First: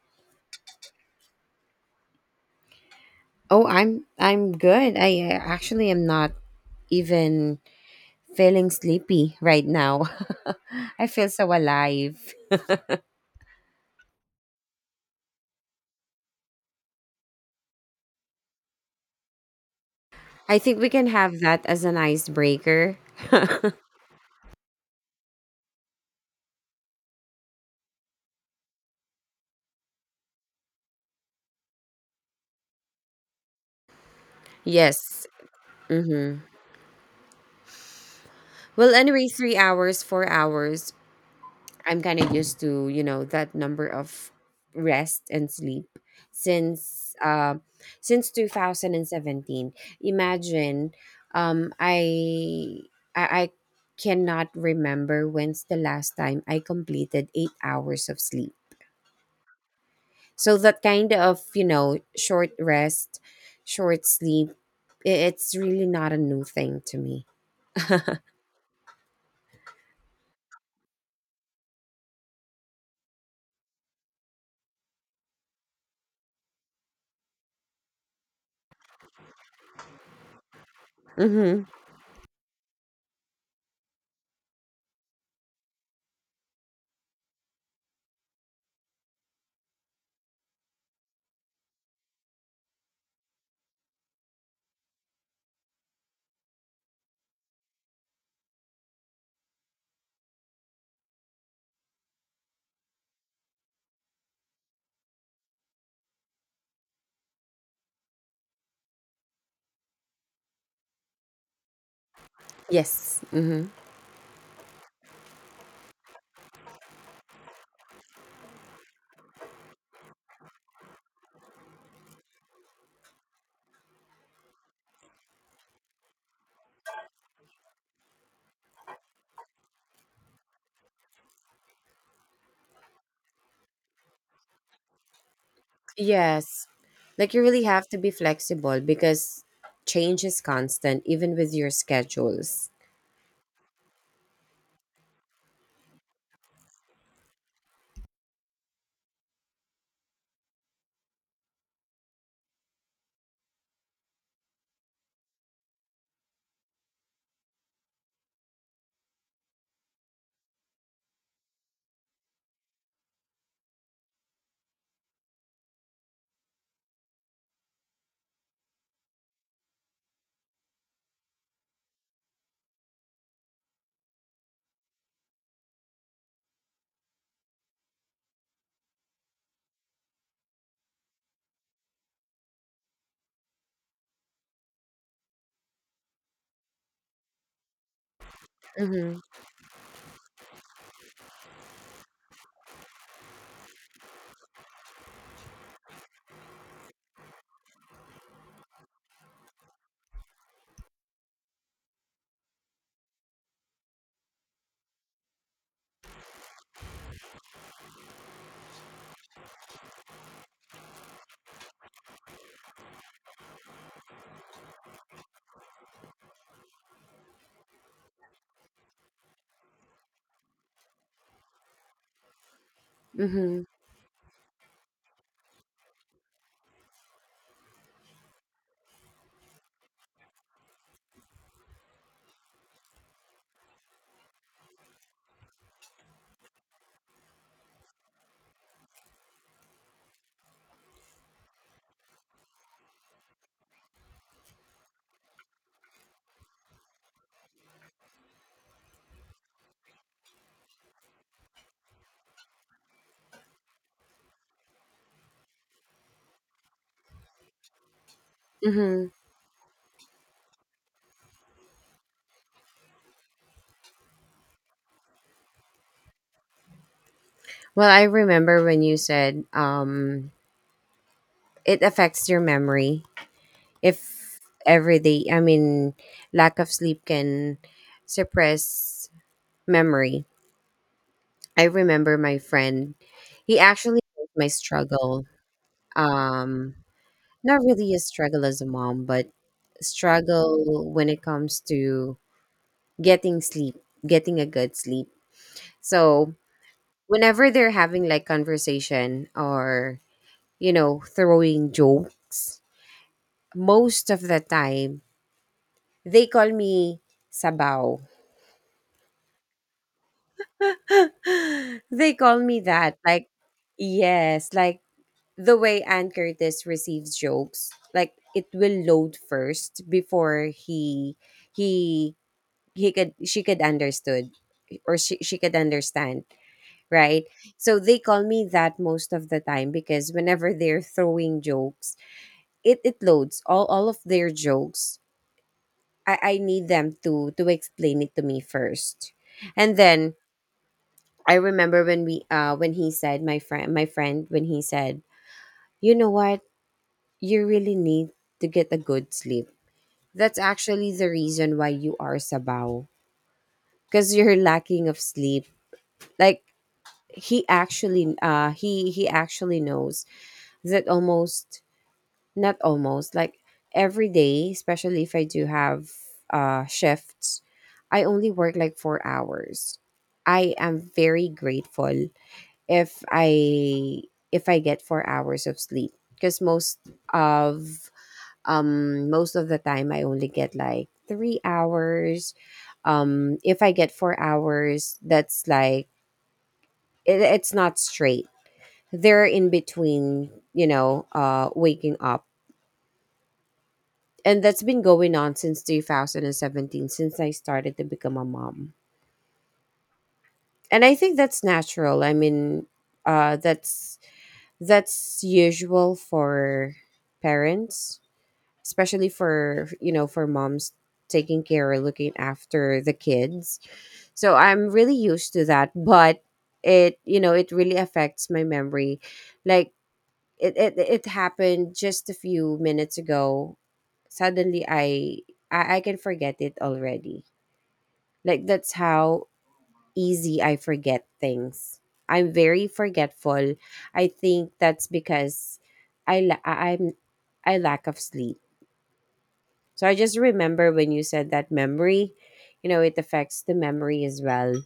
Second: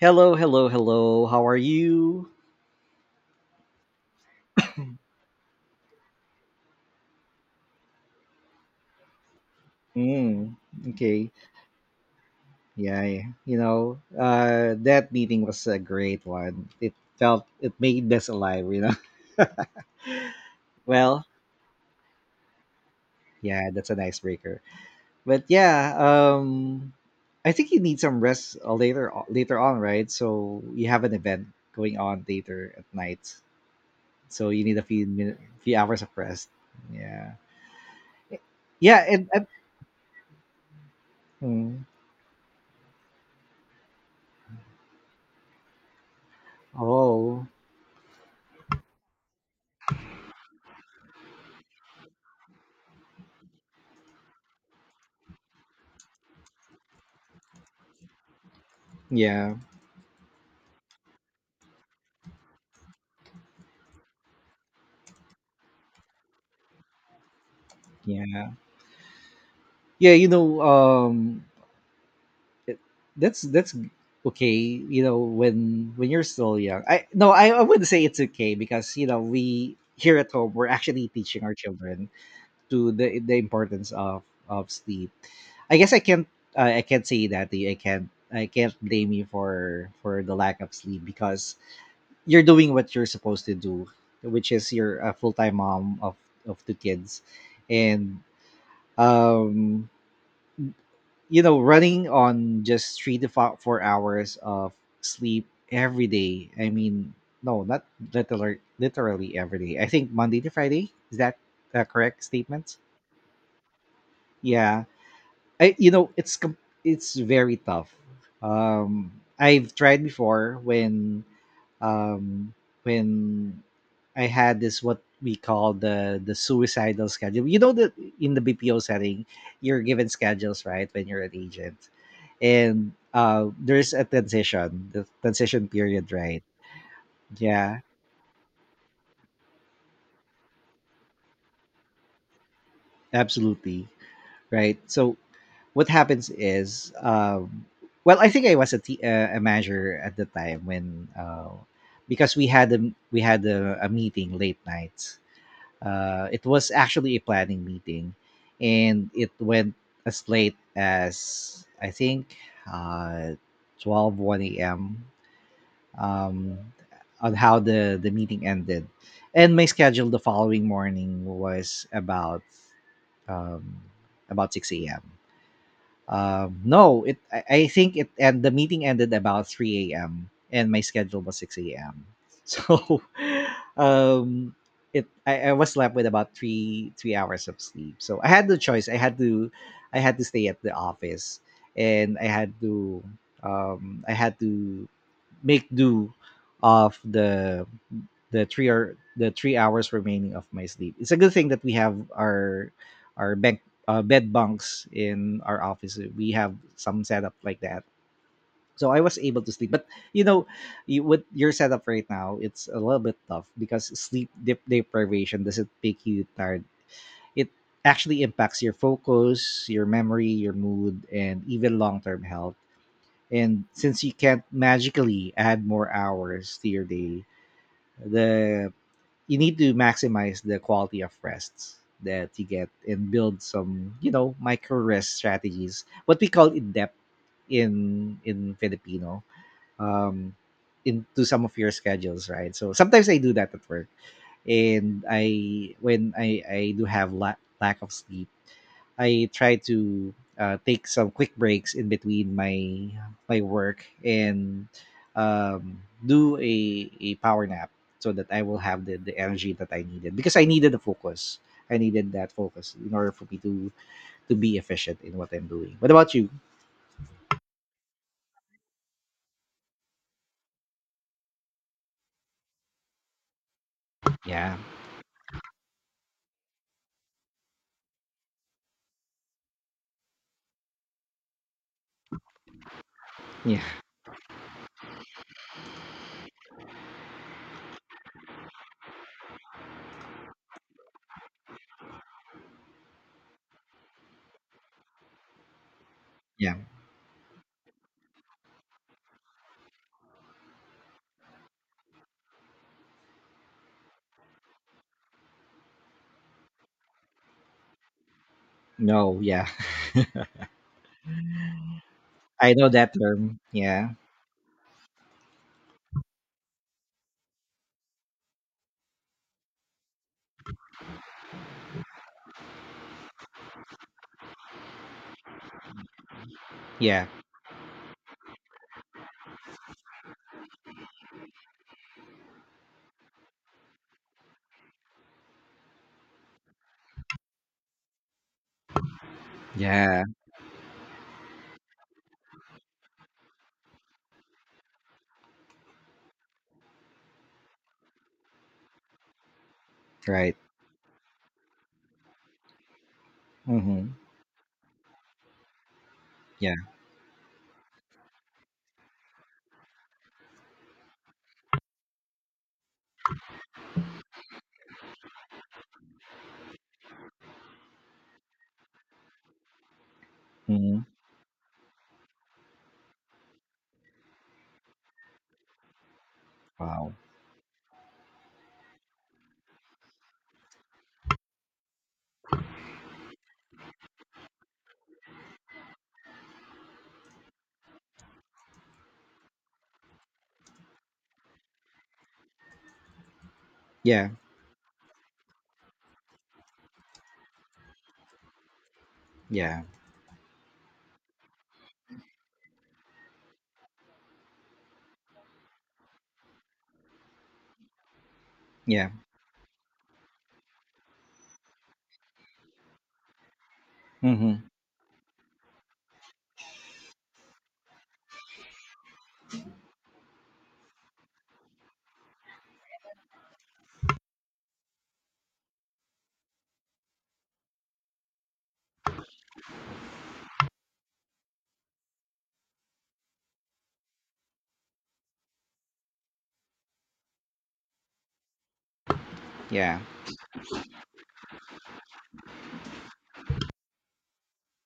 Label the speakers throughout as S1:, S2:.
S1: Hello, hello, hello. How are you?
S2: Oh, I'm good. I actually am not even feeling sleepy right now.
S1: Mm,
S2: I feel
S1: okay.
S2: so alive.
S1: Yeah, yeah. You know, that meeting was a great one. It felt, it made us alive.
S2: I think we can
S1: Well,
S2: have that as an icebreaker.
S1: yeah, that's an icebreaker. But yeah, I think you need some rest later on, right? So you have an event going on later at night. So you need
S2: Yes.
S1: few hours of
S2: Mm-hmm.
S1: rest. Yeah.
S2: Well,
S1: Yeah, and,
S2: anyway,
S1: and
S2: 3 hours, 4 hours.
S1: mm,
S2: I'm kind of used to, you know, that number of rest and sleep since
S1: oh,
S2: uh, since 2017. Imagine um I I cannot remember when's the last time I completed 8 hours of sleep.
S1: yeah.
S2: So that kind of, you know, short rest, short sleep, it's really not a new thing to me.
S1: Yeah. Yeah, you know, it- that's okay, when you're still young. I no, I wouldn't say it's okay because, we here at home we're actually teaching our
S2: Mhm.
S1: children to the importance of sleep. I guess I can't say that to you. I can't blame you for the lack of sleep because you're doing what you're supposed to do, which is you're a full-time mom of two kids. And um running on just three to 4 hours of sleep every day. I mean, no, not literally, literally every day. I think Monday to Friday. Is that a correct statement?
S2: Yes. Mhm.
S1: Yeah, I it's very tough. Um, I've tried before um when I had this what we call the suicidal schedule. You know that in the BPO setting, you're given schedules right when you're an agent, and there's a transition, the transition period, right?
S2: Yes. Like you really
S1: Yeah,
S2: have to be flexible because change is constant, even with your schedules.
S1: absolutely, right. So what happens is well, I think I was a manager at the time when because we had a meeting late night, it was actually a planning meeting, and it went as late as I think uh, 12 a.m., um, on how the meeting ended. And my schedule the following morning was um, about 6 a.m., no, it. I think it. And the meeting ended about 3 a.m. and my schedule was 6 a.m. So, um, it. I was left with about three hours of sleep. So I had no choice. I had
S2: Mm-hmm.
S1: to, I had to stay at the office, and I had to make do of the three hours remaining of my sleep. It's a good thing that we have our bed bunks in our office. We have some setup like that, so I was able to sleep. But you know, you, with your setup right now, it's a little bit tough because sleep deprivation doesn't make you tired. It actually impacts your focus, your memory, your mood, and even long term health.
S2: Mm-hmm.
S1: And since you can't magically add more hours to your day, the you need to maximize the quality of rests that you get and build some micro rest strategies, what we call in depth, in Filipino, um, into some of your schedules, right? So sometimes I do that at work, and I when I do have lack of sleep, I try to take some quick breaks in between my work and do a power nap so that I will have the,
S2: Mm-hmm.
S1: the energy that I needed because I needed the focus. I needed that focus in order for me to be efficient in what I'm doing. What about you?
S2: Well, I remember when you said it affects your memory if
S1: Yeah,
S2: every day, I mean, lack of sleep can suppress memory. I remember my friend, he
S1: yeah,
S2: actually knows my struggle. Um not really a struggle as a mom, but struggle when it comes to getting sleep, getting a good sleep. So
S1: yeah.
S2: whenever they're having like conversation or throwing jokes, most of the time they call me sabaw.
S1: No, yeah.
S2: They call
S1: I
S2: me
S1: know that
S2: that. Like
S1: term. Yeah.
S2: yes, like the way Ann Curtis receives jokes, like it will load first before he he could she could understood or she could understand,
S1: Yeah.
S2: right? So they call me that most of the time because whenever they're throwing jokes, it loads all of their jokes. I need them to explain it to me first. And
S1: Yeah.
S2: then I remember when we when he said, my friend, when he said, "You know what? You really need to get a good sleep."
S1: Right.
S2: That's actually the reason why you are sabaw
S1: Mm-hmm.
S2: because you're lacking of sleep. Like
S1: Yeah.
S2: he actually he actually knows that almost, not almost, like every day, especially if I do have shifts, I only work like 4 hours. I
S1: Mm-hmm.
S2: am very grateful if I if I get 4 hours of sleep because
S1: Wow.
S2: of most of the time I only get like 3 hours. If I get 4 hours, that's like it's not straight. They're in between, waking up,
S1: Yeah.
S2: and that's been going on since 2017, since I started to become a mom.
S1: Yeah.
S2: And I think that's natural. I mean, that's usual for parents,
S1: Yeah.
S2: especially for for moms taking care or looking after the kids. So
S1: Mm-hmm.
S2: I'm really used to that, but it you know it really affects my memory. Like it happened just a few minutes ago. Suddenly, I can forget it already. Like that's how easy I forget things. I'm very forgetful. I think that's because i la- I- i'm I lack of sleep.
S1: Yeah.
S2: So I just remember when you said that memory, you know, it affects the memory as well.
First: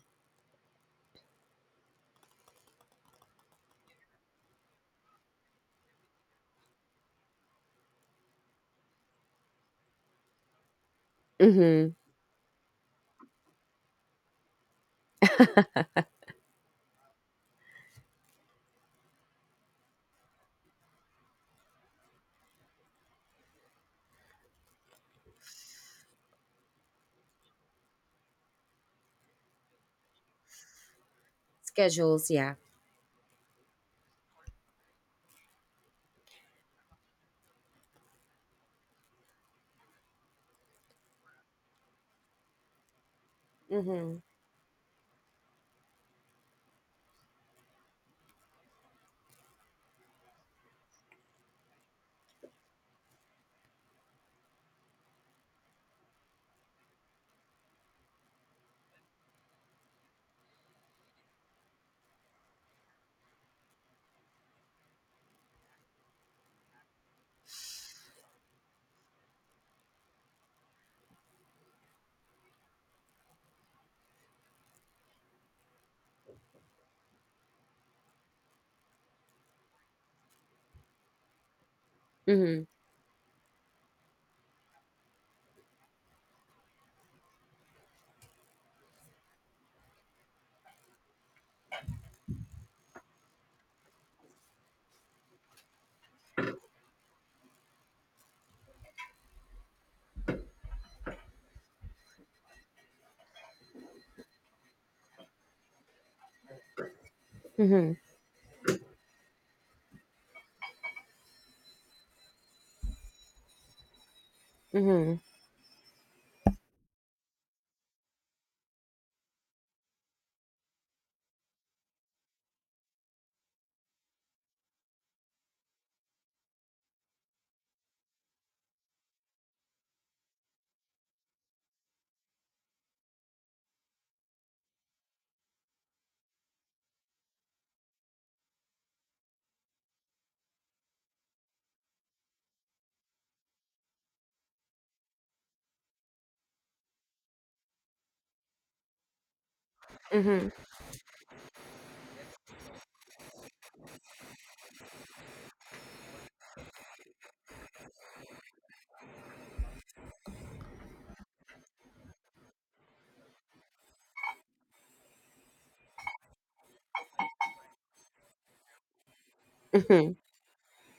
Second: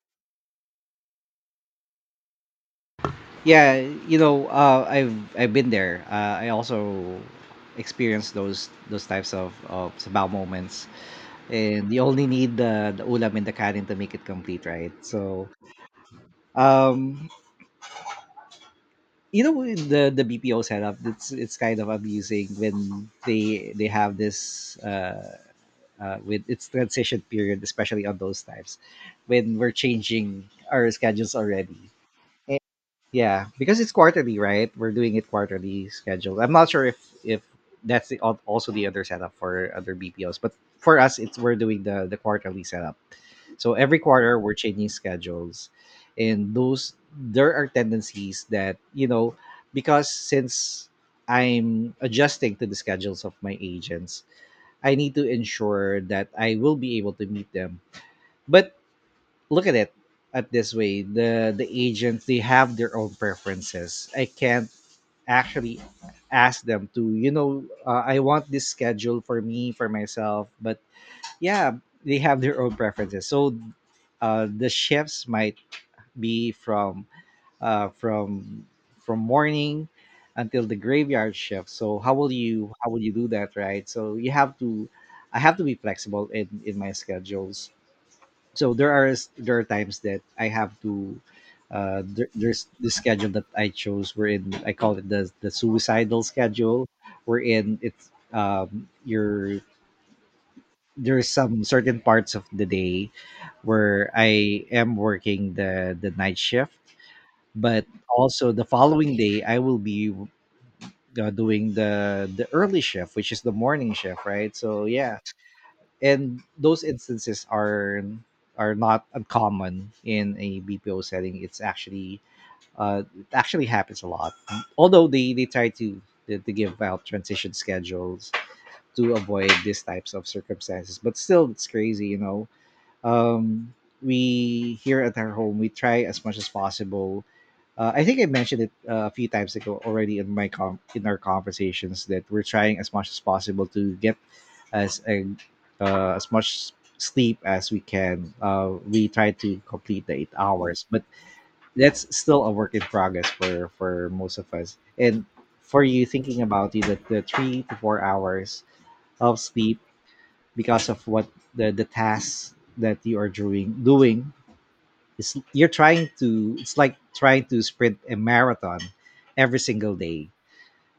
S1: Yeah. You know, I've been there. I also experienced those types of sabaw moments, and
S2: Hmm.
S1: you only need the ulam and the kanin to make it complete, right? So, um, with the BPO setup, it's kind of amusing when they have this with its transition period, especially on those times when we're changing our schedules already.
S2: Schedules, yeah.
S1: Eh. Yeah, because it's quarterly, right? We're doing it quarterly schedule. I'm not sure if that's also the other setup for other BPOs, but for us, it's we're doing the quarterly setup. So every
S2: Mm-hmm.
S1: quarter we're changing schedules, and those there are tendencies that, because since I'm adjusting to the schedules of my agents, I need to ensure that I will be able to meet them. But look at it at this way: the agents, they have their own preferences. I can't actually ask them to, I want this schedule for myself. But yeah, they have their own preferences. So the shifts might be uh, from from morning until the graveyard shift. So how will
S2: Mm-hmm.
S1: you how will you do that, right? So you have to I have to be flexible in my schedules. So there are there are times that I have to there's this schedule that I chose, wherein I call it the suicidal schedule, wherein it's you're there's some certain parts of the day where I am working the night shift, but
S2: Mm-hmm.
S1: also the following day I will be doing the early shift, which is the morning shift, right? So
S2: Mm-hmm.
S1: yeah, and those instances are not uncommon in a BPO setting. It's actually, it actually happens a lot. Although they try to to give out transition schedules to avoid these types of circumstances, but still it's crazy. Um, we here at our home we try as much as possible. I think I mentioned it a few times ago already in in our conversations, that we're trying as much as possible to get as a, as much sleep as we can. We try to complete the eight
S2: Mm-hmm.
S1: hours, but that's still a work in progress for most of us. And for you, thinking about it, that the 3 to 4 hours of sleep because of what the tasks that you are doing is you're trying to it's like trying to sprint a marathon every single
S2: Hmm.
S1: day.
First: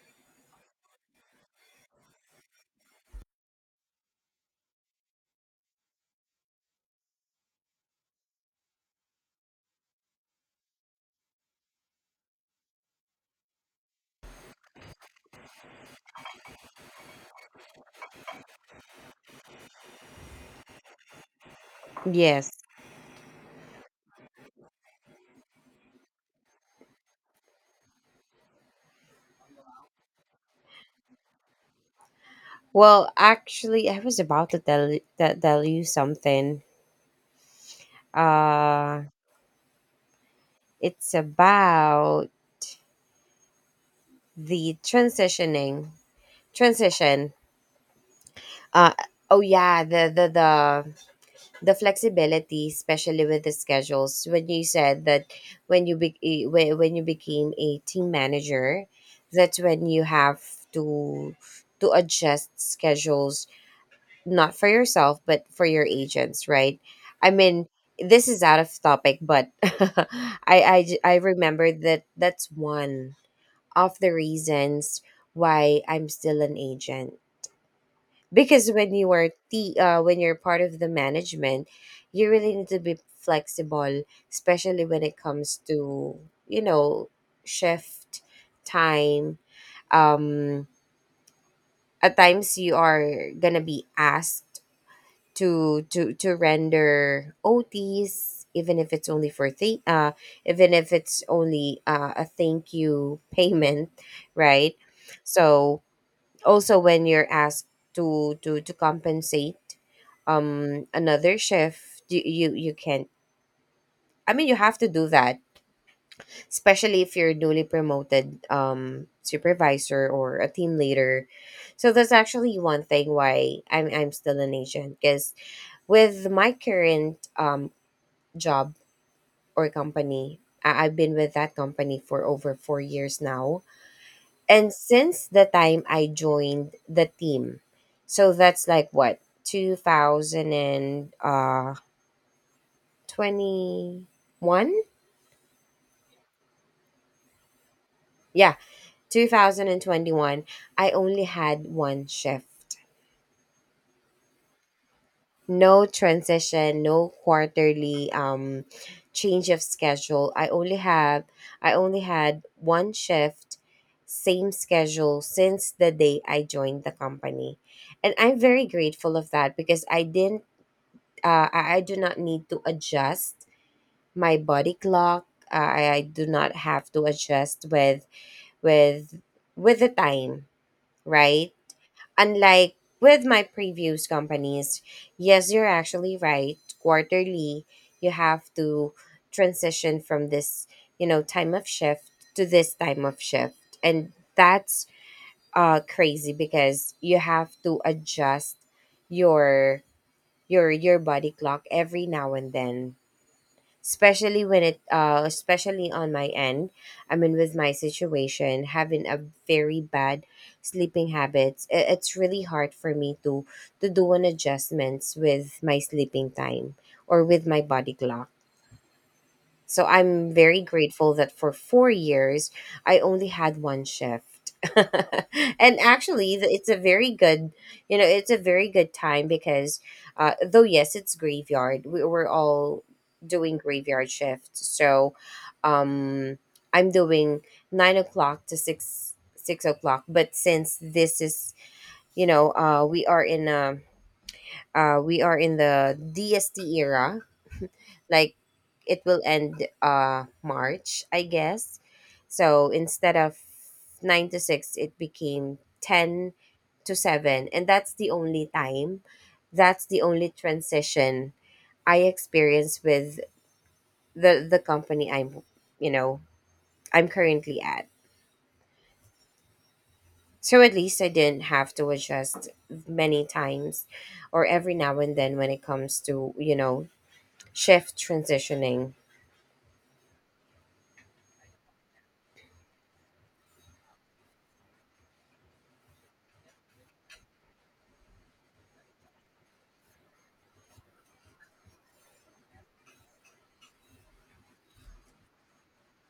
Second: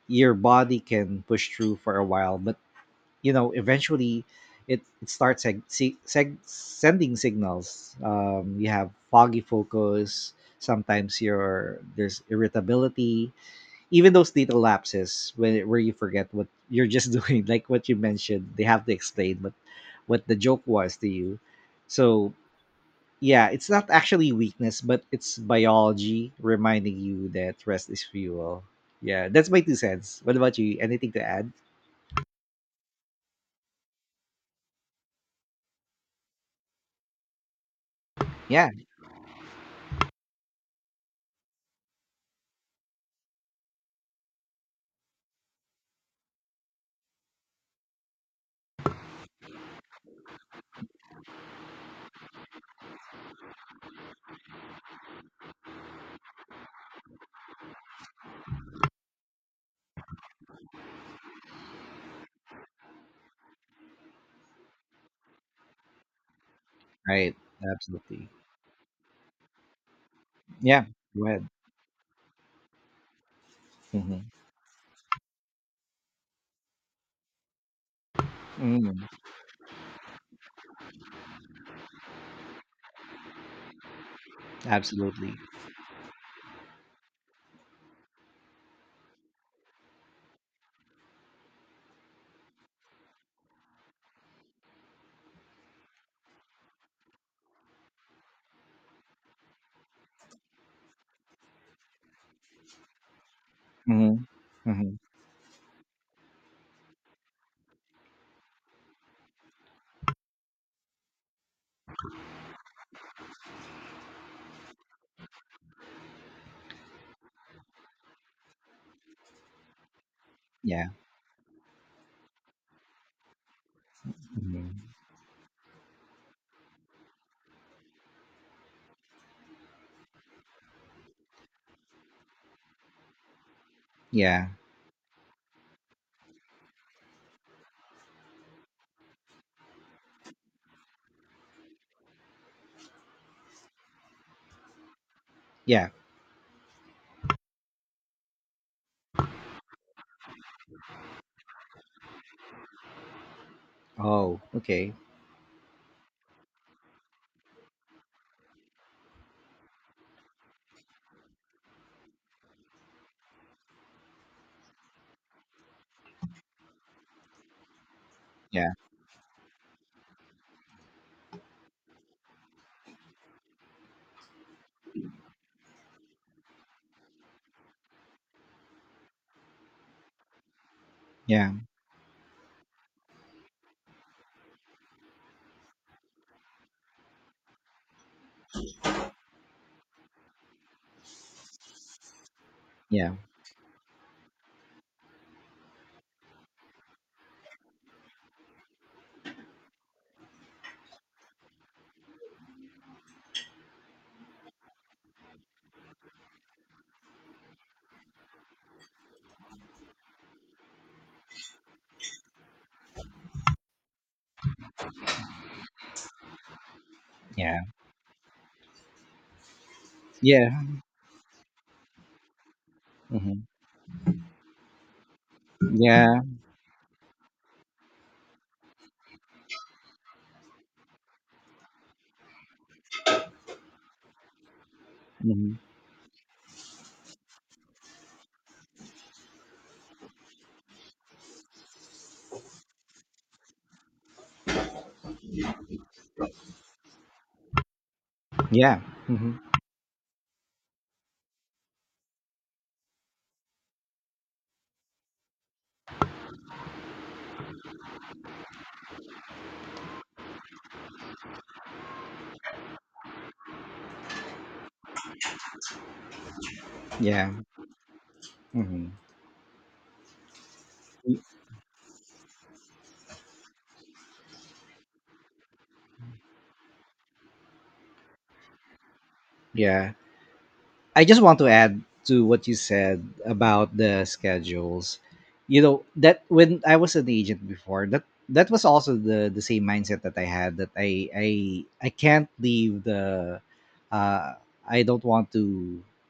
S1: Your body can push through for a while, but eventually, it starts sending signals. You have foggy focus, sometimes your there's irritability, even those little lapses when where you forget what you're just doing, like what you mentioned. They have to explain what the joke was to you. So
S2: Yes.
S1: yeah, it's not actually weakness, but it's biology reminding you that rest is fuel. Yeah, that's my two cents. What about you? Anything to add?
S2: Well, actually, I was about to tell you something.
S1: Yeah,
S2: Uh, it's about the transition. Uh, oh yeah, the flexibility, especially with the schedules. When you said that, when you be eh, when you became a team manager, that's when you have to to adjust schedules, not for yourself but for your agents, right? I
S1: right.
S2: mean, this
S1: Absolutely.
S2: is out of topic, but I, I
S1: Yeah,
S2: j- i
S1: go ahead.
S2: remember that that's one of the
S1: Hmm.
S2: reasons why I'm still an agent. Because when
S1: Mm.
S2: you are the uh, when you're part of the management, you really need to be flexible, especially when it
S1: Absolutely.
S2: comes to you know shift time. um at times you are gonna be asked to render OTs, even if it's only even if it's only a thank you payment,
S1: Hmm.
S2: right?
S1: Hmm.
S2: So also when you're asked to compensate another chef, you can't. I mean, you have to do that, especially if you're newly promoted supervisor or a team
S1: Yeah.
S2: leader. So that's actually one thing why I'm still an
S1: Hmm.
S2: agent, because with my current job or company, I've been with that company for over 4 years now.
S1: Yeah.
S2: And since the time I joined the team, so that's like what, 2021?
S1: Yeah.
S2: Yeah, 2021, I only had one shift.
S1: Oh, okay.
S2: No transition, no quarterly change of schedule. I only had one shift, same schedule since the day I joined the company, and I'm very
S1: Yeah.
S2: grateful of that because I didn't I do not need to adjust my body clock. I do not have to adjust with with the time, right?
S1: Yeah.
S2: Unlike with my previous companies, yes, you're actually right. Quarterly, you have to transition from this, time of shift to this time
S1: Yeah.
S2: of shift. And that's crazy because you have to adjust your your body clock every now and then, especially when it especially on my end. I mean, with my situation, having a very bad sleeping habits, it's really hard for me to do an adjustments with my sleeping time or with
S1: Yeah.
S2: my body clock. So I'm
S1: Yeah.
S2: very grateful that for 4 years, I only
S1: Hmm.
S2: had one shift. And
S1: Yeah.
S2: actually, it's a very good, you know, it's a very good time because, though, yes, it's graveyard, we're all doing graveyard shifts. So
S1: Hmm.
S2: um, I'm doing 9 o'clock to six o'clock, but since this is you know uh we are in a, we are in the DST era, like
S1: Yeah.
S2: it will
S1: Hmm.
S2: end March, I guess. So instead of nine to six, it became ten to seven, and that's the only time, that's the only transition I experienced with the company you know, I'm
S1: Yeah.
S2: currently at.
S1: Hmm.
S2: So at least I didn't have to adjust many times, or every now and then when it comes to shift transitioning.
S1: Yeah. I just want to add to what you said about the schedules. You know, that when I was an agent before, that was also the same mindset that I had, that I can't leave the uh I don't want to,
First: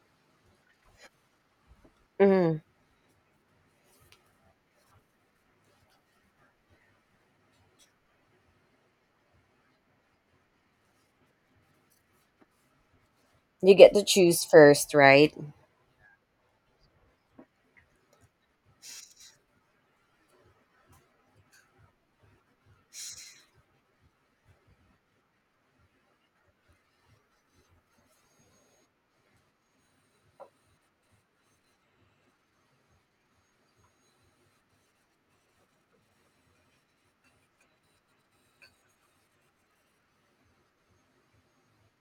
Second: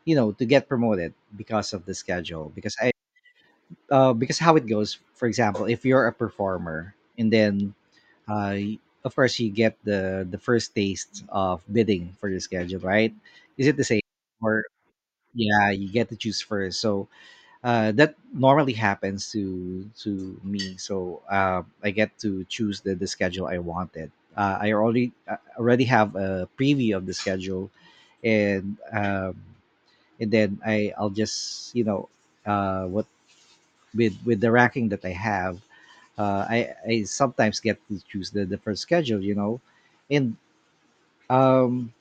S1: you know, to get promoted because of the schedule,
S2: Mm,
S1: because how it goes. For example, if you're a performer and then, uh, y- of course you get the first taste of bidding for your schedule, right? Is it
S2: you
S1: the
S2: get
S1: same,
S2: to choose
S1: or
S2: first, right?
S1: yeah, you get to choose first. So, that normally happens to me. So, I get to choose the schedule I wanted. I already have a preview of the schedule. And, and then I'll just, you know what with the racking that I have, uh, I I sometimes get to choose the different schedule, and, um,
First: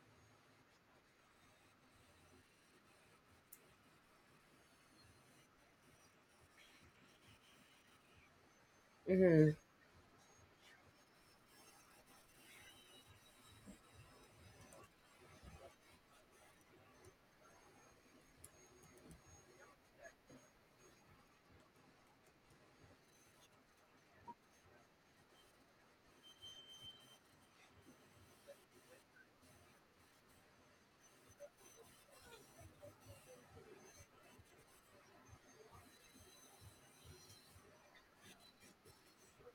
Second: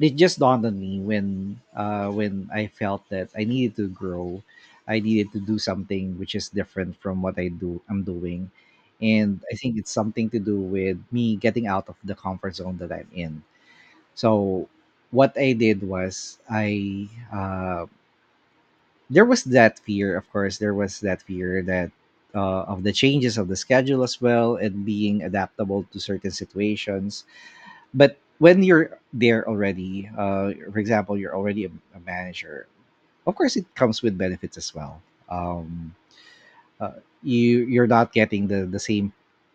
S1: it just dawned on me when I felt that I needed to grow, I needed to do something which is different from what I'm doing, and
S2: Mm-hmm.
S1: I think it's something to do with me getting out of the comfort zone that I'm in. So what I did was I there was that fear, of course there was that fear that of the changes of the schedule as well, and being adaptable to certain situations. But when you're there already, for example, you're already a manager, of course it comes with benefits as well. Um, uh, you you're not getting the the same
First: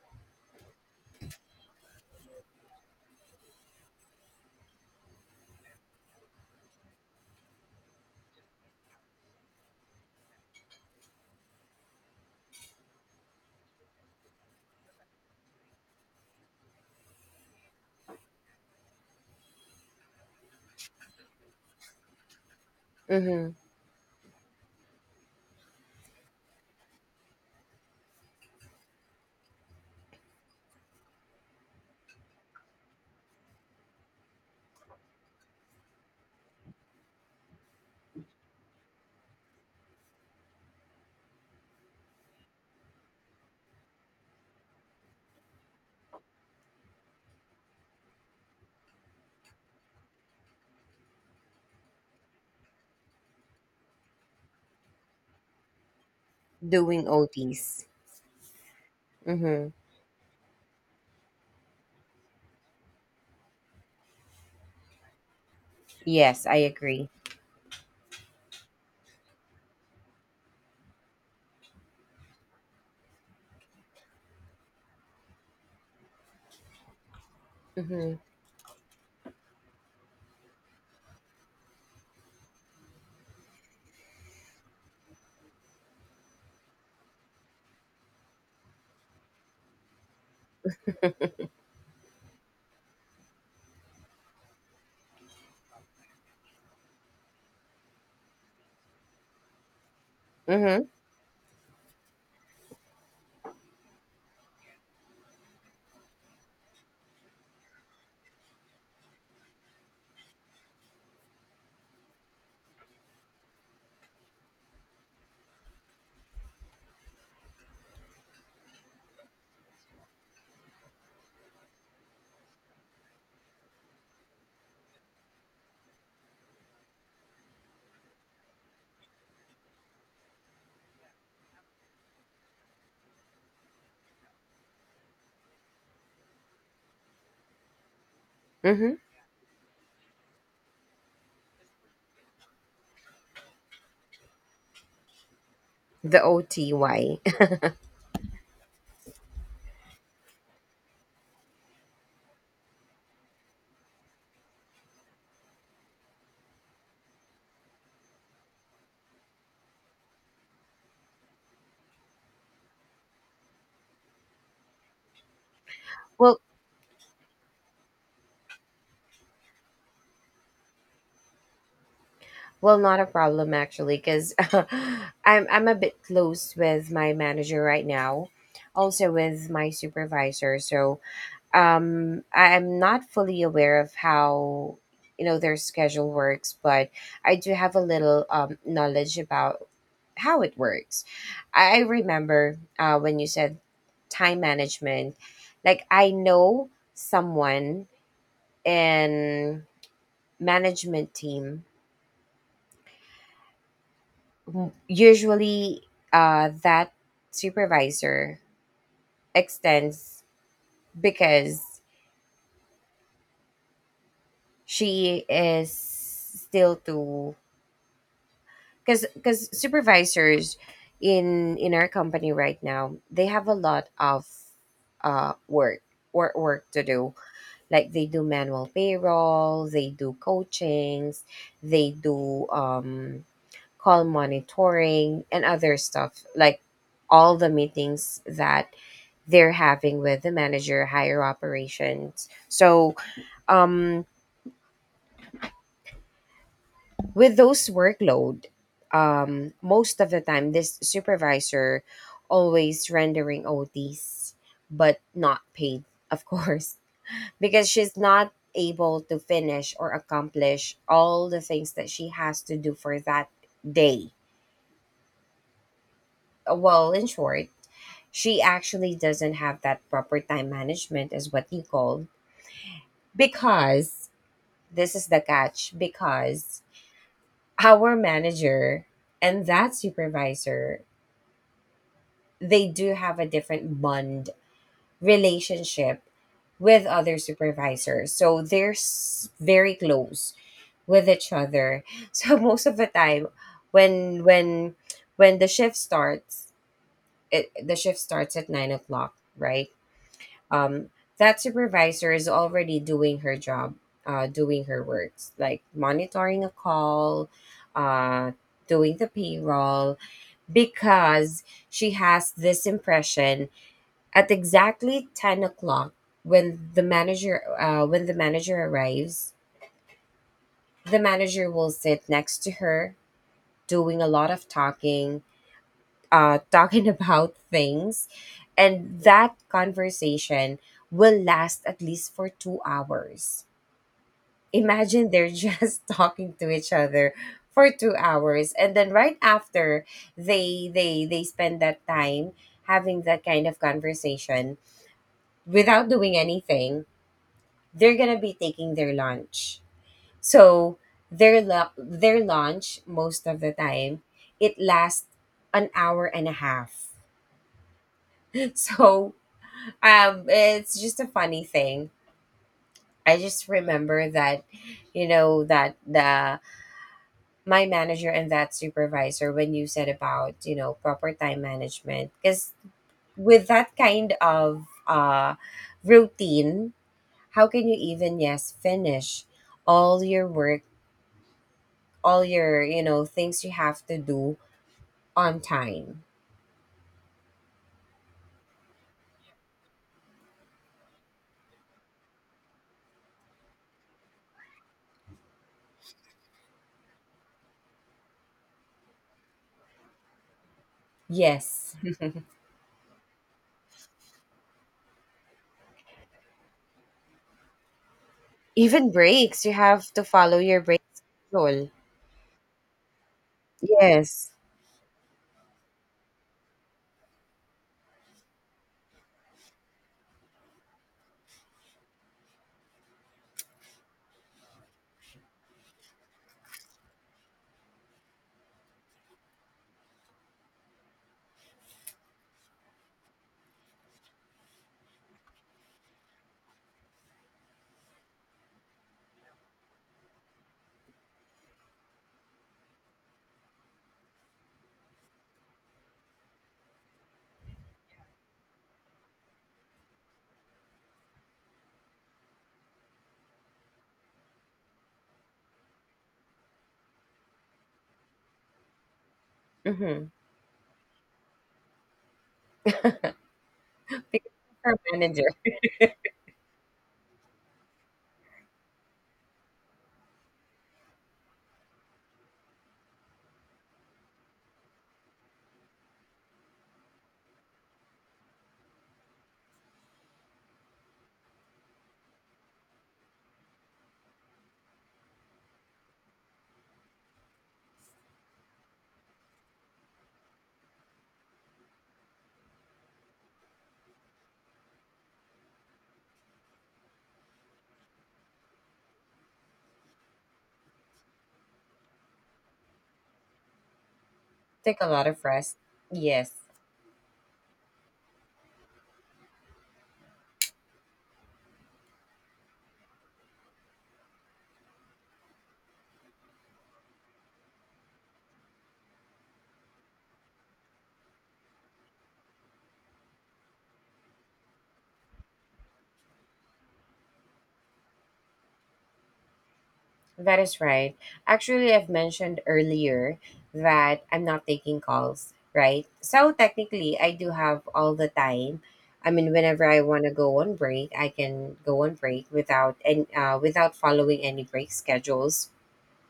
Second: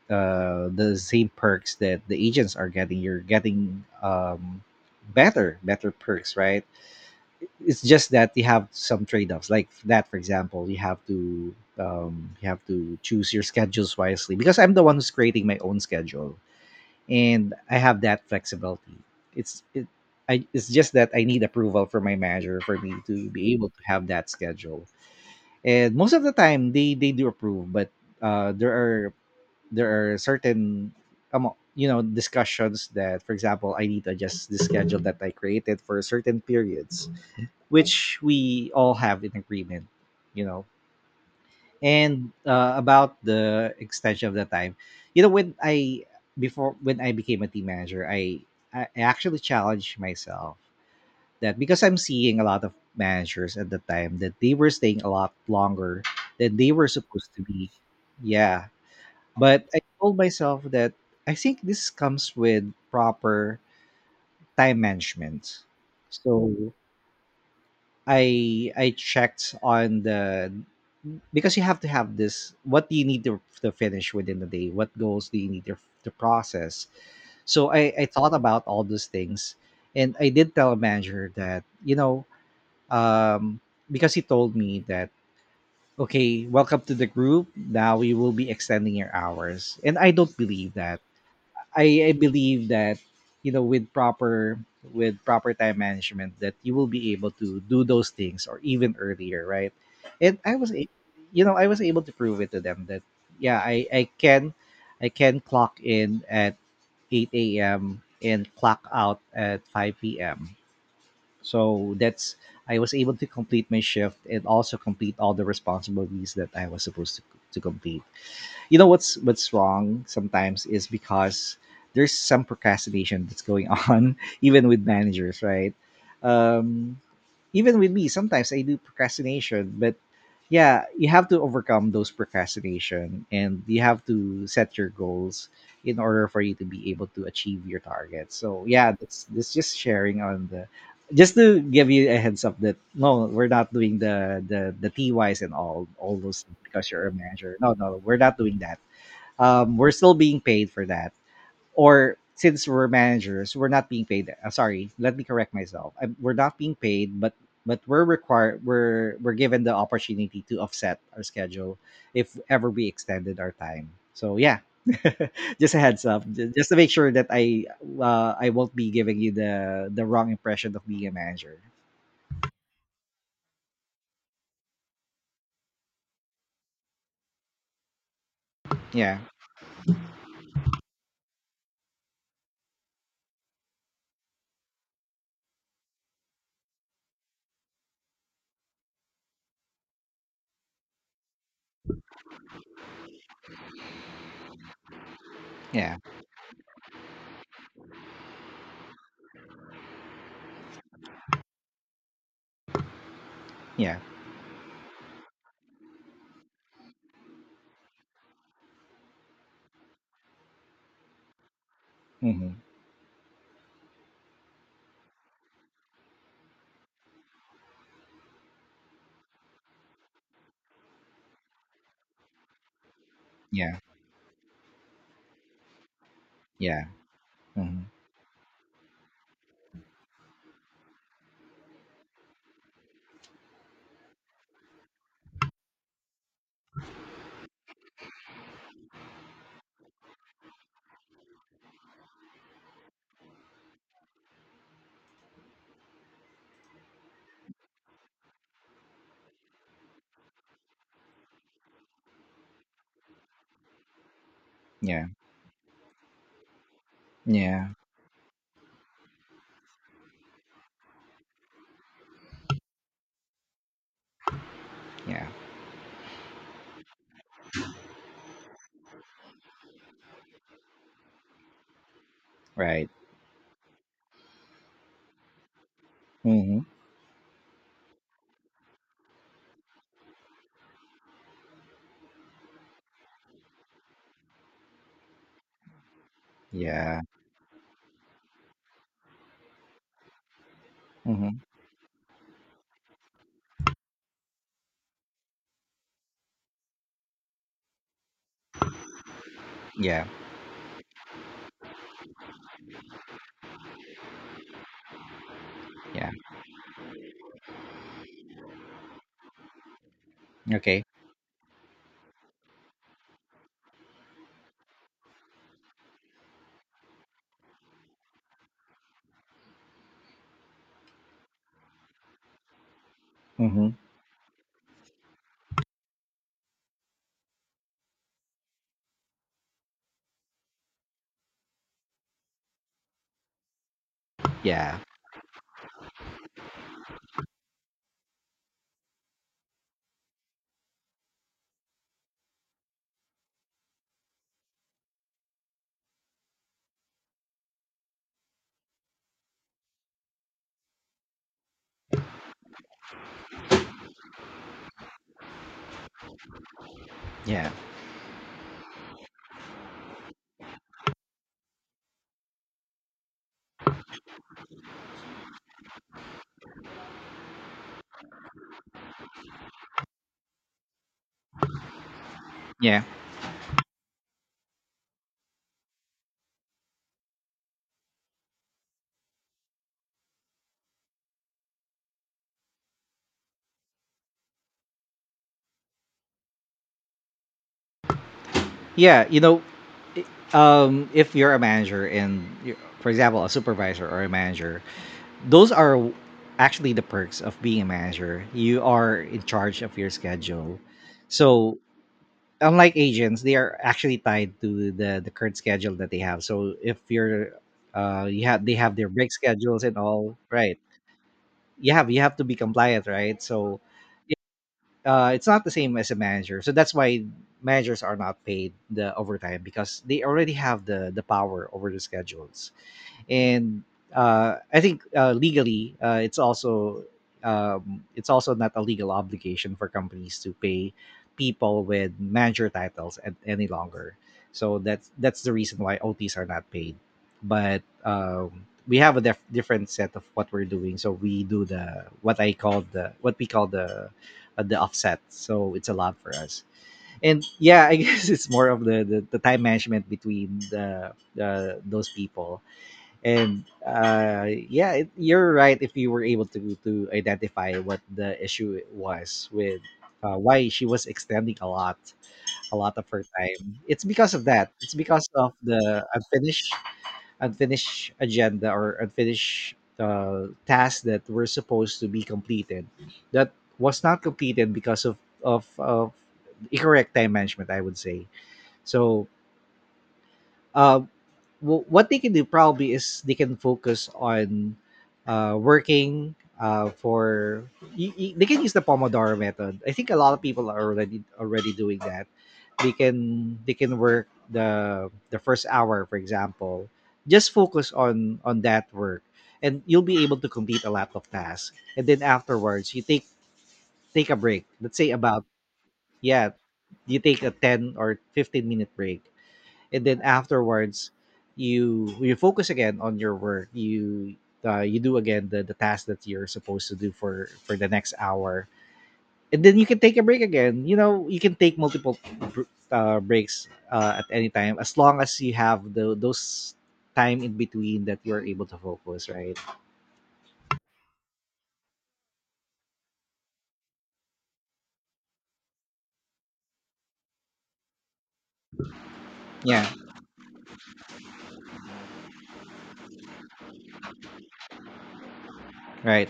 S1: uh, the same perks that the agents are getting. You're getting better perks, right? It's just that you have some trade-offs like that. For example, you have to choose your schedules wisely, because I'm the one who's creating my own schedule, and I have that flexibility. It's it, I, it's just that I need approval from my manager for me to
S2: Mm-hmm.
S1: be able to have that schedule. And most of the time they do approve, but uh, there are there are certain discussions that, for example, I need to adjust the schedule that I created for certain periods, which we all have in agreement, you know. And about the extension of the time, you know, when I before when I became a team manager, I actually challenged myself that, because I'm seeing a lot of managers at the time that they were staying a lot longer than they were
S2: Doing
S1: supposed to be.
S2: OTs.
S1: Yeah,
S2: Mm-hmm.
S1: but I told myself that I think this comes with proper time management.
S2: Yes, I
S1: So
S2: agree.
S1: I checked on the, because you have to have this: what do you need to finish within the day, what goals do you need to process? So I
S2: Mm-hmm.
S1: thought about all those things. And I did tell a manager that, you know, um, because he told me that, okay, welcome to the group, now we will be extending your hours, and I don't believe that. I believe that, you know, with proper time management, that you will be able to do those things, or even earlier, right? And
S2: Mm-hmm.
S1: you know, I was able to prove it to them that, yeah, I can clock in at 8 a.m and clock out at 5 p.m. So that's, I was able to complete my shift and also complete all the responsibilities that I was supposed to complete. You know, what's wrong sometimes is because there's some procrastination that's going on, even with managers, right? Um, Even with me, sometimes I do procrastination, but yeah, you have to overcome those procrastination, and you have to set your goals in order for you to be able to achieve your target. So yeah,
S2: Mm-hmm.
S1: that's just sharing on the, just to give you a heads up that, no, we're not doing the TYs and all
S2: The
S1: those things because you're a
S2: OTY.
S1: manager. No, no, we're not doing that. We're still being paid for that. Or, since we're managers, we're not being paid. Sorry, let me correct myself. We're not being paid, but we're required. We're given the opportunity to offset our schedule if ever we extended our time. So yeah, just a heads up,
S2: well,
S1: just to make sure that I won't be giving you the wrong impression of being a manager.
S2: well, not a problem actually, because I'm a bit close with my manager right now, also
S1: Yeah,
S2: with my supervisor. So I am not fully aware of how their schedule works, but I do have a little knowledge about how it works. I remember when you said time management, like
S1: yeah,
S2: I know someone in management team.
S1: yeah,
S2: Usually, that supervisor extends because
S1: mm-hmm.
S2: she is still to because supervisors in our company right now, they have a
S1: Yeah,
S2: lot of uh work work to
S1: yeah,
S2: do,
S1: mm-hmm.
S2: like they do manual payroll, they do coachings, they do call monitoring and other stuff, like all the meetings that they're having with the manager, higher operations. So um with those workload, most of the time this supervisor always rendering OTs, but
S1: Yeah,
S2: not paid, of course,
S1: yeah,
S2: because she's not able to finish or accomplish all the things that she has to do for that day.
S1: yeah.
S2: Well, in short, she actually doesn't have that proper time management, is what you call,
S1: Right.
S2: because this is the catch,
S1: Mm-hmm.
S2: because our manager and that supervisor, they do have a different bond, relationship with
S1: Yeah.
S2: other supervisors. So they're very close with each
S1: Mm-hmm.
S2: other. So most of the time, when when when the shift starts, it, the shift starts at 9 o'clock, right?
S1: Yeah,
S2: Um, that supervisor is already doing her job, doing her works, like
S1: yeah.
S2: monitoring a call, uh, doing the payroll,
S1: Okay.
S2: because she has this impression, at exactly 10 o'clock, when the manager arrives, the manager will sit next to her,
S1: Mm-hmm.
S2: doing a lot of talking about things, and that conversation will last at least for 2 hours.
S1: Yeah,
S2: Imagine they're just talking to each other for 2 hours, and then right after, they spend that time having that kind of conversation without doing anything. They're gonna be taking their lunch. So their lunch, most of the time, it lasts an hour and a half.
S1: yeah,
S2: So it's just a funny thing. I just remember that, that the my manager and that supervisor, when you said about proper time management, because
S1: yeah,
S2: with that kind of routine, how can you even, yes, finish all your work, all your, things you have to do on time.
S1: yeah. You know, i- if you're a manager and, you're, for example, a supervisor or a manager, those are w- actually the perks of being a manager. You are in charge of your schedule. So,
S2: Yes.
S1: unlike agents, they are actually tied to the current schedule that they have. So, if you're you have they have their
S2: Even
S1: break
S2: breaks, you
S1: schedules and
S2: have to
S1: all,
S2: follow
S1: right?
S2: your break rule.
S1: You have to be compliant, right? So,
S2: Yes.
S1: it's not the same as a manager. So that's why managers are not paid the overtime, because they already have the power over the schedules, and I think, legally, it's also, it's also not a legal obligation for companies to pay people with manager titles at, any longer. So that's the reason why OTs are not paid. But we have a different set of what we're doing. So we do the, what I call the, what we call the offset. So it's a lot for us. And yeah, I guess it's more of the time management between the those people. And yeah, you're right, if you were able to identify what the issue was with,
S2: Mm-hmm.
S1: why she was extending a lot of her time. It's because of
S2: Because
S1: that, it's
S2: our
S1: because
S2: manager,
S1: of the unfinished agenda, or unfinished tasks that were supposed to be completed, that was not completed because of incorrect time management, I would say. So uh, what they can do probably is they can focus on, working, for, they can use the pomodoro method. I think a lot of people are already doing that. They can work the first hour, for example, just focus on that work, and you'll be able to complete a lot of tasks, and then afterwards you take a break, let's
S2: take a
S1: say
S2: lot of
S1: about,
S2: rest.
S1: yeah,
S2: Yes,
S1: you take a 10 or 15-minute break, and then afterwards you focus again on your work. You do again the task that you're supposed to do for the next hour, and then you can take a break again, you know, you can take multiple breaks, at any time, as long as you have the those time in between that you're able to focus, right?
S2: that is right. Actually, I've mentioned earlier that I'm not taking calls, right? So technically, I do have all the time. I mean,
S1: Yeah.
S2: whenever I want to go on break, I can go on break without, and without following any break schedules.
S1: Right.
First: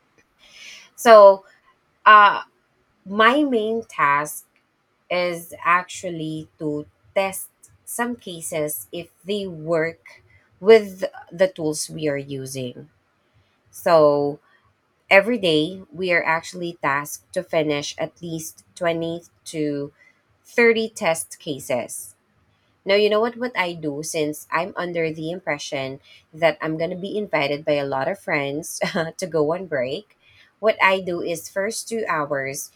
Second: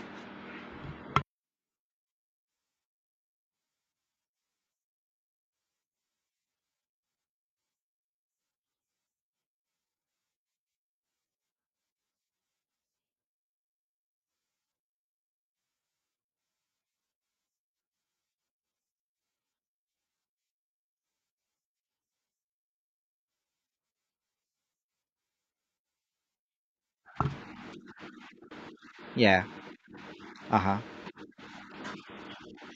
S2: So Uh, my main task is actually to test some cases if they work with the tools we are using. So every day we are actually tasked to finish at least 20 to 30 test cases. Now, you know what I do, since I'm under the impression that I'm going to be invited by a lot of friends to
S1: Yeah.
S2: go on break. What
S1: Uh-huh.
S2: I do is, first 2 hours,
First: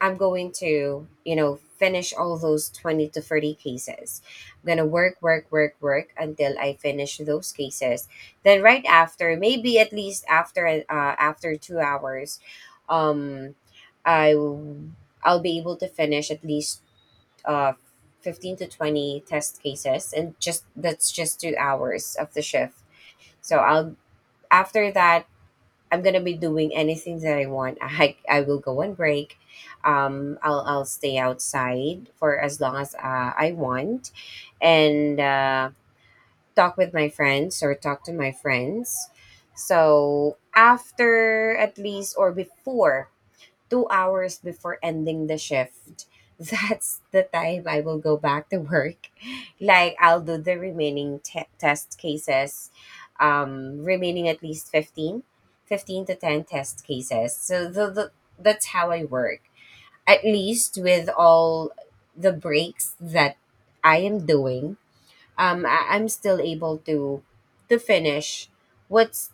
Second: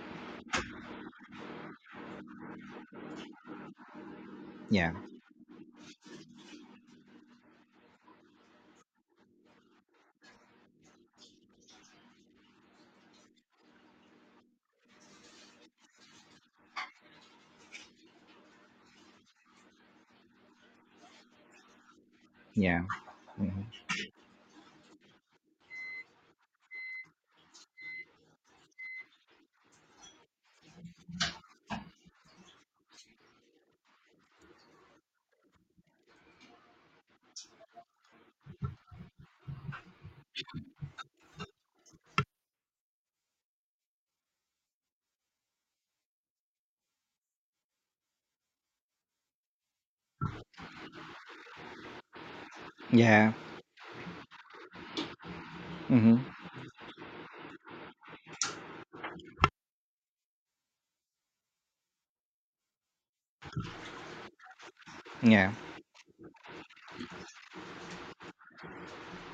S2: I'm going to, you know, finish all those 20 to 30 cases. I'm going to
S1: Yeah,
S2: work, work, work, work until I finish those cases. Then right after, maybe at least after after 2 hours, um I w- I'll be able to finish at least uh 15 to 20 test cases, and just that's just 2 hours of the shift.
S1: yeah.
S2: So
S1: Mhm.
S2: I'll after that, I'm gonna be doing anything that I want. I will go on break. I'll stay outside for as long as I want, and talk with my friends or talk to my friends. So after, at least, or before 2 hours before ending the shift. That's the time I will go back to work. Like I'll do the remaining test cases,
S1: Yeah.
S2: remaining at least fifteen to
S1: Hmm.
S2: 10 test cases. So, the, that's how I work. At least with all the breaks that I am doing,
S1: Yeah.
S2: I'm still able to finish what's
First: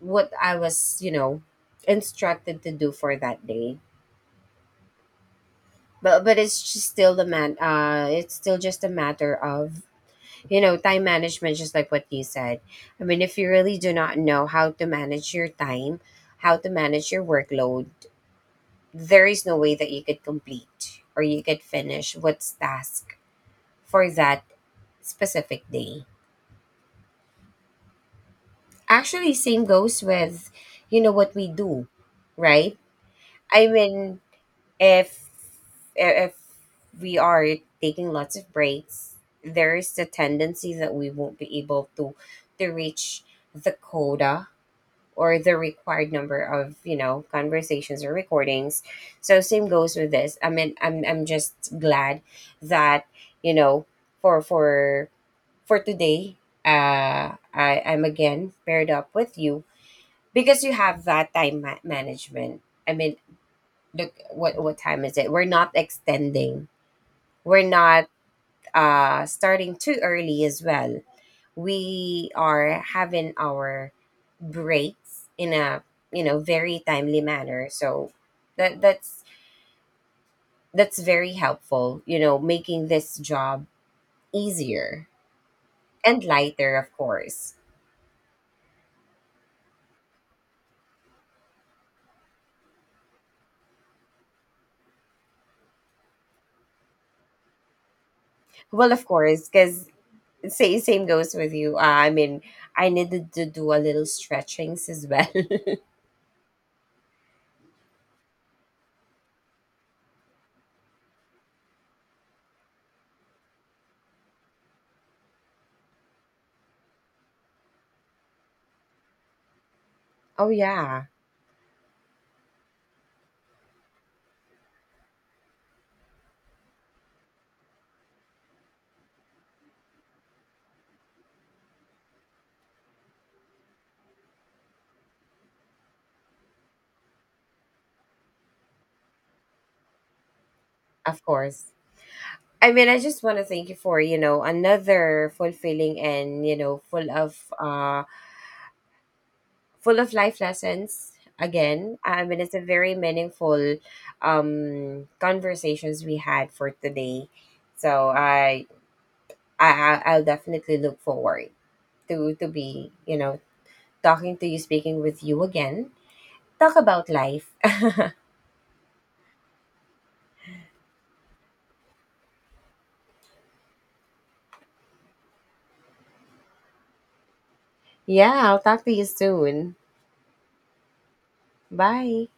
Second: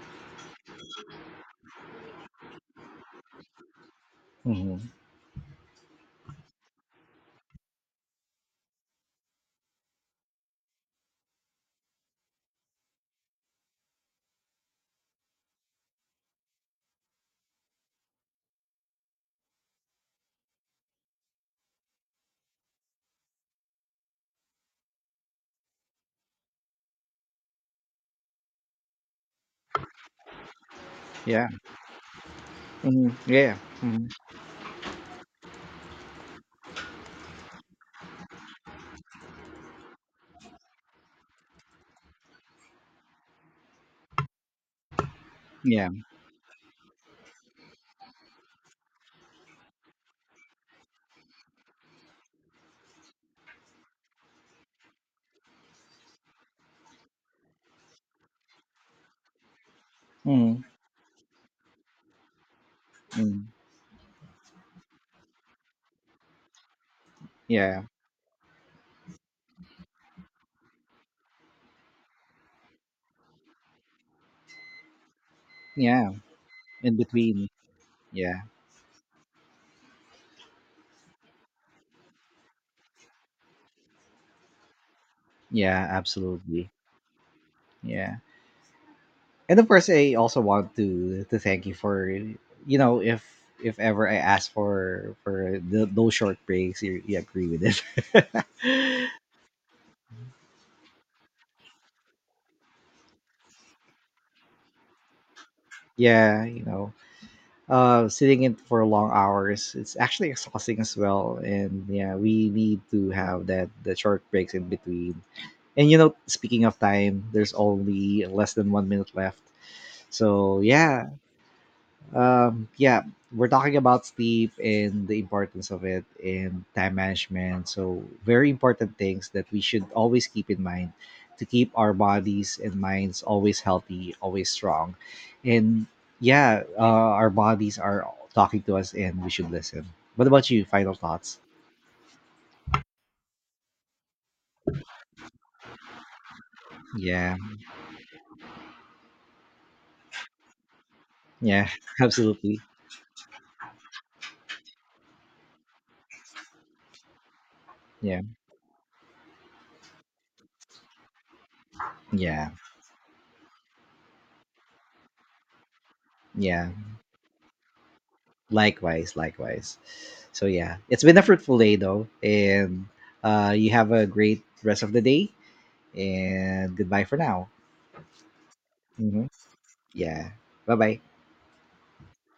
S2: what I was, instructed to do for that day.
S1: Hmm.
S2: But it's just still the man it's still just a matter of time management, just like what you said. I mean, if you really do not know how to manage your time, how to manage your workload, there is no way that you could complete or you could finish what's task for that specific day. Actually, same goes with what
S1: Yeah.
S2: we do, right?
S1: Hmm. Yeah.
S2: I
S1: Hmm.
S2: mean, if if we are taking lots of breaks, there is the tendency that we won't be able to reach the quota or the
S1: Yeah.
S2: required number of conversations or recordings. So same goes with this. I mean, I'm just glad that, you know for today, I'm again paired up with you
S1: Hmm.
S2: because you have that time management. I mean, look, what time is it? We're not extending, we're
S1: Yeah,
S2: not starting too early as well. We are having our breaks in a
S1: yeah,
S2: very
S1: in
S2: timely
S1: between.
S2: manner, so
S1: Yeah,
S2: that that's that's very helpful, you know, making this job easier
S1: yeah,
S2: and
S1: absolutely.
S2: lighter, of course.
S1: Yeah, and of course I also want to thank you for, you know, if ever I ask for those short breaks, you agree with it.
S2: Well, of course, because say same goes with you. I mean, I needed to do a little stretchings as well.
S1: Yeah, you know, sitting in for long hours, it's actually exhausting as well, and yeah, we need to have that the short breaks in between. And you know, speaking of time, there's only less than 1 minute left.
S2: Oh
S1: So
S2: yeah.
S1: yeah. Yeah, we're talking about sleep and the importance of it and time management. So, very important things that we should always keep in mind, to keep our bodies and minds always healthy, always strong. And yeah, our bodies are talking to us, and we should listen. What about you? Final
S2: Of
S1: thoughts?
S2: course. I mean, I just want to thank you for, you know, another fulfilling and, full
S1: Yeah,
S2: of life lessons
S1: yeah,
S2: again. I mean, it's
S1: absolutely.
S2: a very meaningful conversations we had for today. So,
S1: Yeah,
S2: I'll definitely look forward to
S1: yeah,
S2: be, talking to you, speaking with you again.
S1: yeah.
S2: Talk about life.
S1: Likewise, likewise. So yeah, it's been a fruitful day though, and you have a great rest of the day. And goodbye for now.
S2: Yeah, I'll talk to you
S1: Hmm.
S2: soon.
S1: Yeah, bye bye.
S2: Bye.